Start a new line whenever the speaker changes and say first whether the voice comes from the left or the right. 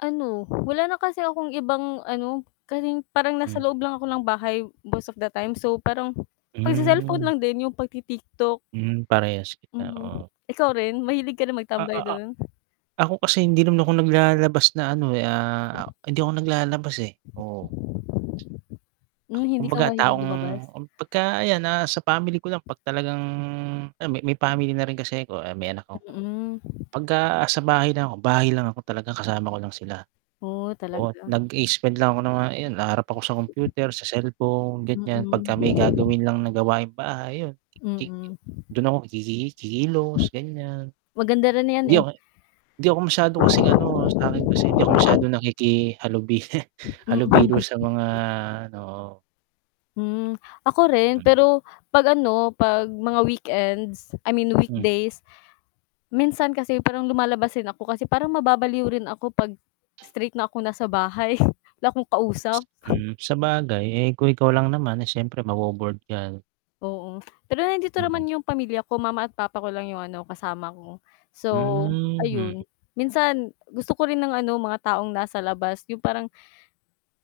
left: Ano, wala na kasi akong ibang ano, kasi parang nasa
right: Hmm.
left: loob lang ako ng bahay most of the time. So, parang pagse-cellphone
right: Hmm.
left: lang din, yung pagti-TikTok.
right: Hmm, parehas kita,
left: Mhm.
right: oo.
left: Ikaw rin? Mahilig ka rin
right: O,
left: magtambay
right: oo
left: do'n?
right: Ako kasi hindi naman ako naglalalabas na ano, eh, ah, a hindi ako naglalabas, eh, oh.
left: Hmm, hindi ka
right: Kumbaga
left: mahilig
right: taong
left: lumabas?
right: m pagka ayan, na nasa sa family ko lang 'pag talagang alam mo may family na rin kasi ako, eh, may anak ako.
left: Mm.
right: Pagka sa bahay lang ako, bahay lang ako talaga, kasama ko lang sila.
left: Oh,
right: Oh,
left: talaga.
right: nag-i-spend lang ako ng mga ayun, haharap ako sa computer, sa cellphone ganiyan, pagka may
left: Mm.
right: gagawin lang na gawaing bahay yun, kik
left: Mm.
right: dun ako kiki kikilos, ganiyan.
left: Maganda rin 'yan,
right: Hindi
left: eh.
right: ako hindi ako masyado kasing ano, sa'kin kasi hindi ako masyadong nakikihalubi
left: Hmm.
right: halubilo
left: Mm.
right: sa mga ano, oo.
left: Hmm, ako rin
right: Do'n.
left: pero 'pag ano, 'pag mga weekends, I mean
right: Hmm.
left: weekdays minsan kasi parang lumalabas din ako kasi parang mababaliw rin ako 'pag straight na ako nasa bahay, wala akong kausap.
right: Hmm, sabagay. Eh, kung ikaw lang naman, eh, siyempre mabo-bored ka.
left: Oo. Pero nandito
right: Mm.
left: naman yung pamilya ko, mama at papa ko lang yung ano, kasama ko. So,
right: Hmm, mm.
left: ayun, minsan gusto ko rin ng ano, mga taong nasa labas. Yung parang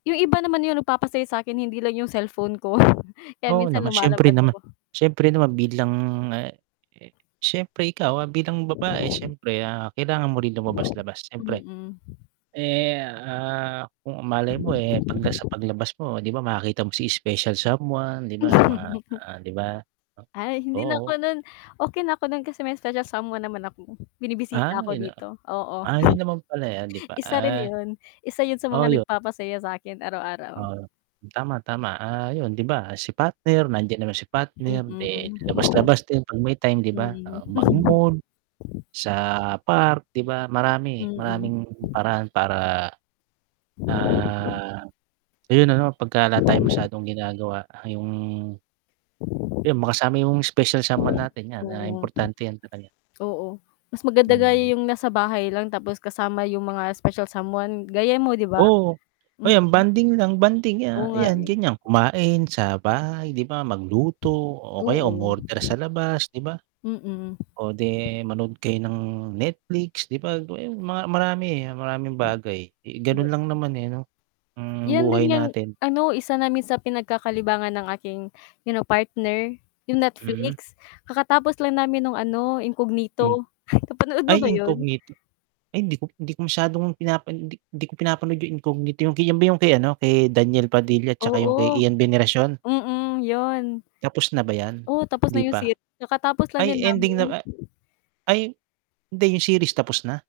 left: yung iba naman yung nagpapasaya sa'kin, hindi lang yung cellphone ko, kaya
right: Oo
left: minsan
right: naman. Siyempre
left: lumalabas
right: naman
left: ako.
right: siyempre naman bilang, ah, eh, siyempre ikaw, ah, bilang babae siyempre, ah, kailangan mo rin lumabas-labas, siyempre.
left: Mm.
right: Eh, ah, kung malay mo, eh, 'pagka sa paglabas mo, 'di ba, makikita mo si special someone, 'di ba yung
left: Hmm,
right: mga,
left: mm.
right: ah, 'di ba,
left: Ay,
right: o
left: hindi na
right: oo.
left: ako nun okey na ako nun kasi may special someone naman ako, binibisita
right: Ah,
left: ako
right: yun na
left: dito. Oo,
right: ay, yun naman pala, eh, 'di ba?
left: isa rin
right: Ah
left: yun. Isa yun sa mga
right: Oo, 'yo
left: nagpapasaya sa'kin araw-araw.
right: Oo, tama, tama. Ah, yun 'di ba si partner, nandiyan naman si partner,'di labas-labas din 'pag may time, 'di ba?
left: Mm.
right: Oh, mag-mall, sa park, 'di ba marami,
left: Mm.
right: maraming paraan para, ah, ayun ano, pagka wala tayong masyadong ginagawa, yung Yung makasama yung special someone natin, 'yan. Ah,
left: Oo.
right: importante 'yan talaga.
left: Oo, mas maganda nga
right: Hmm.
left: yung nasa bahay lang, tapos kasama yung mga special someone, gaya mo, 'di ba?
right: Oo. O, yan,
left: Mm.
right: bonding lang, bonding,
left: Oo
right: ya
left: nga,
right: ayan,
left: eh.
right: ganiyan, kumain sa bahay, 'di ba? Magluto o kaya
left: Oo.
right: umorder sa labas, 'di ba?
left: Mm.
right: O 'di manonood kayo ng Netflix, 'di ba? Mga yun, mga marami maraming bagay. Eh, ganun
left: Oo.
right: lang naman, eh, 'no, ang
left: 'Yan din
right: buhay
left: ngang
right: natin.
left: ano, isa namin sa pinagkakalibangan ng aking, you know partner, yung
right: Mhm.
left: Netflix. Kakatapos lang namin nung ano,
right: Hmm.
left: Incognito. Napanood mo ba
right: Ay,
left: yun?
right: incognito. Ay, hindi ko hindi ko masyadong pinapano 'di 'di ko pinapanood yung Incognito, yung kay 'yan ba yung kay ano, kay Daniel Padilla at tsaka yung kay
left: Oo.
right: Ian Veneracion?
left: Mm, 'yon.
right: Tapos na ba 'yan,
left: Oo, tapos na
right: 'di
left: yung
right: pa?
left: sit kakatapos lang
right: Ay,
left: din
right: ending
left: namin.
right: na, ah, ay, hindi, yung series tapos na?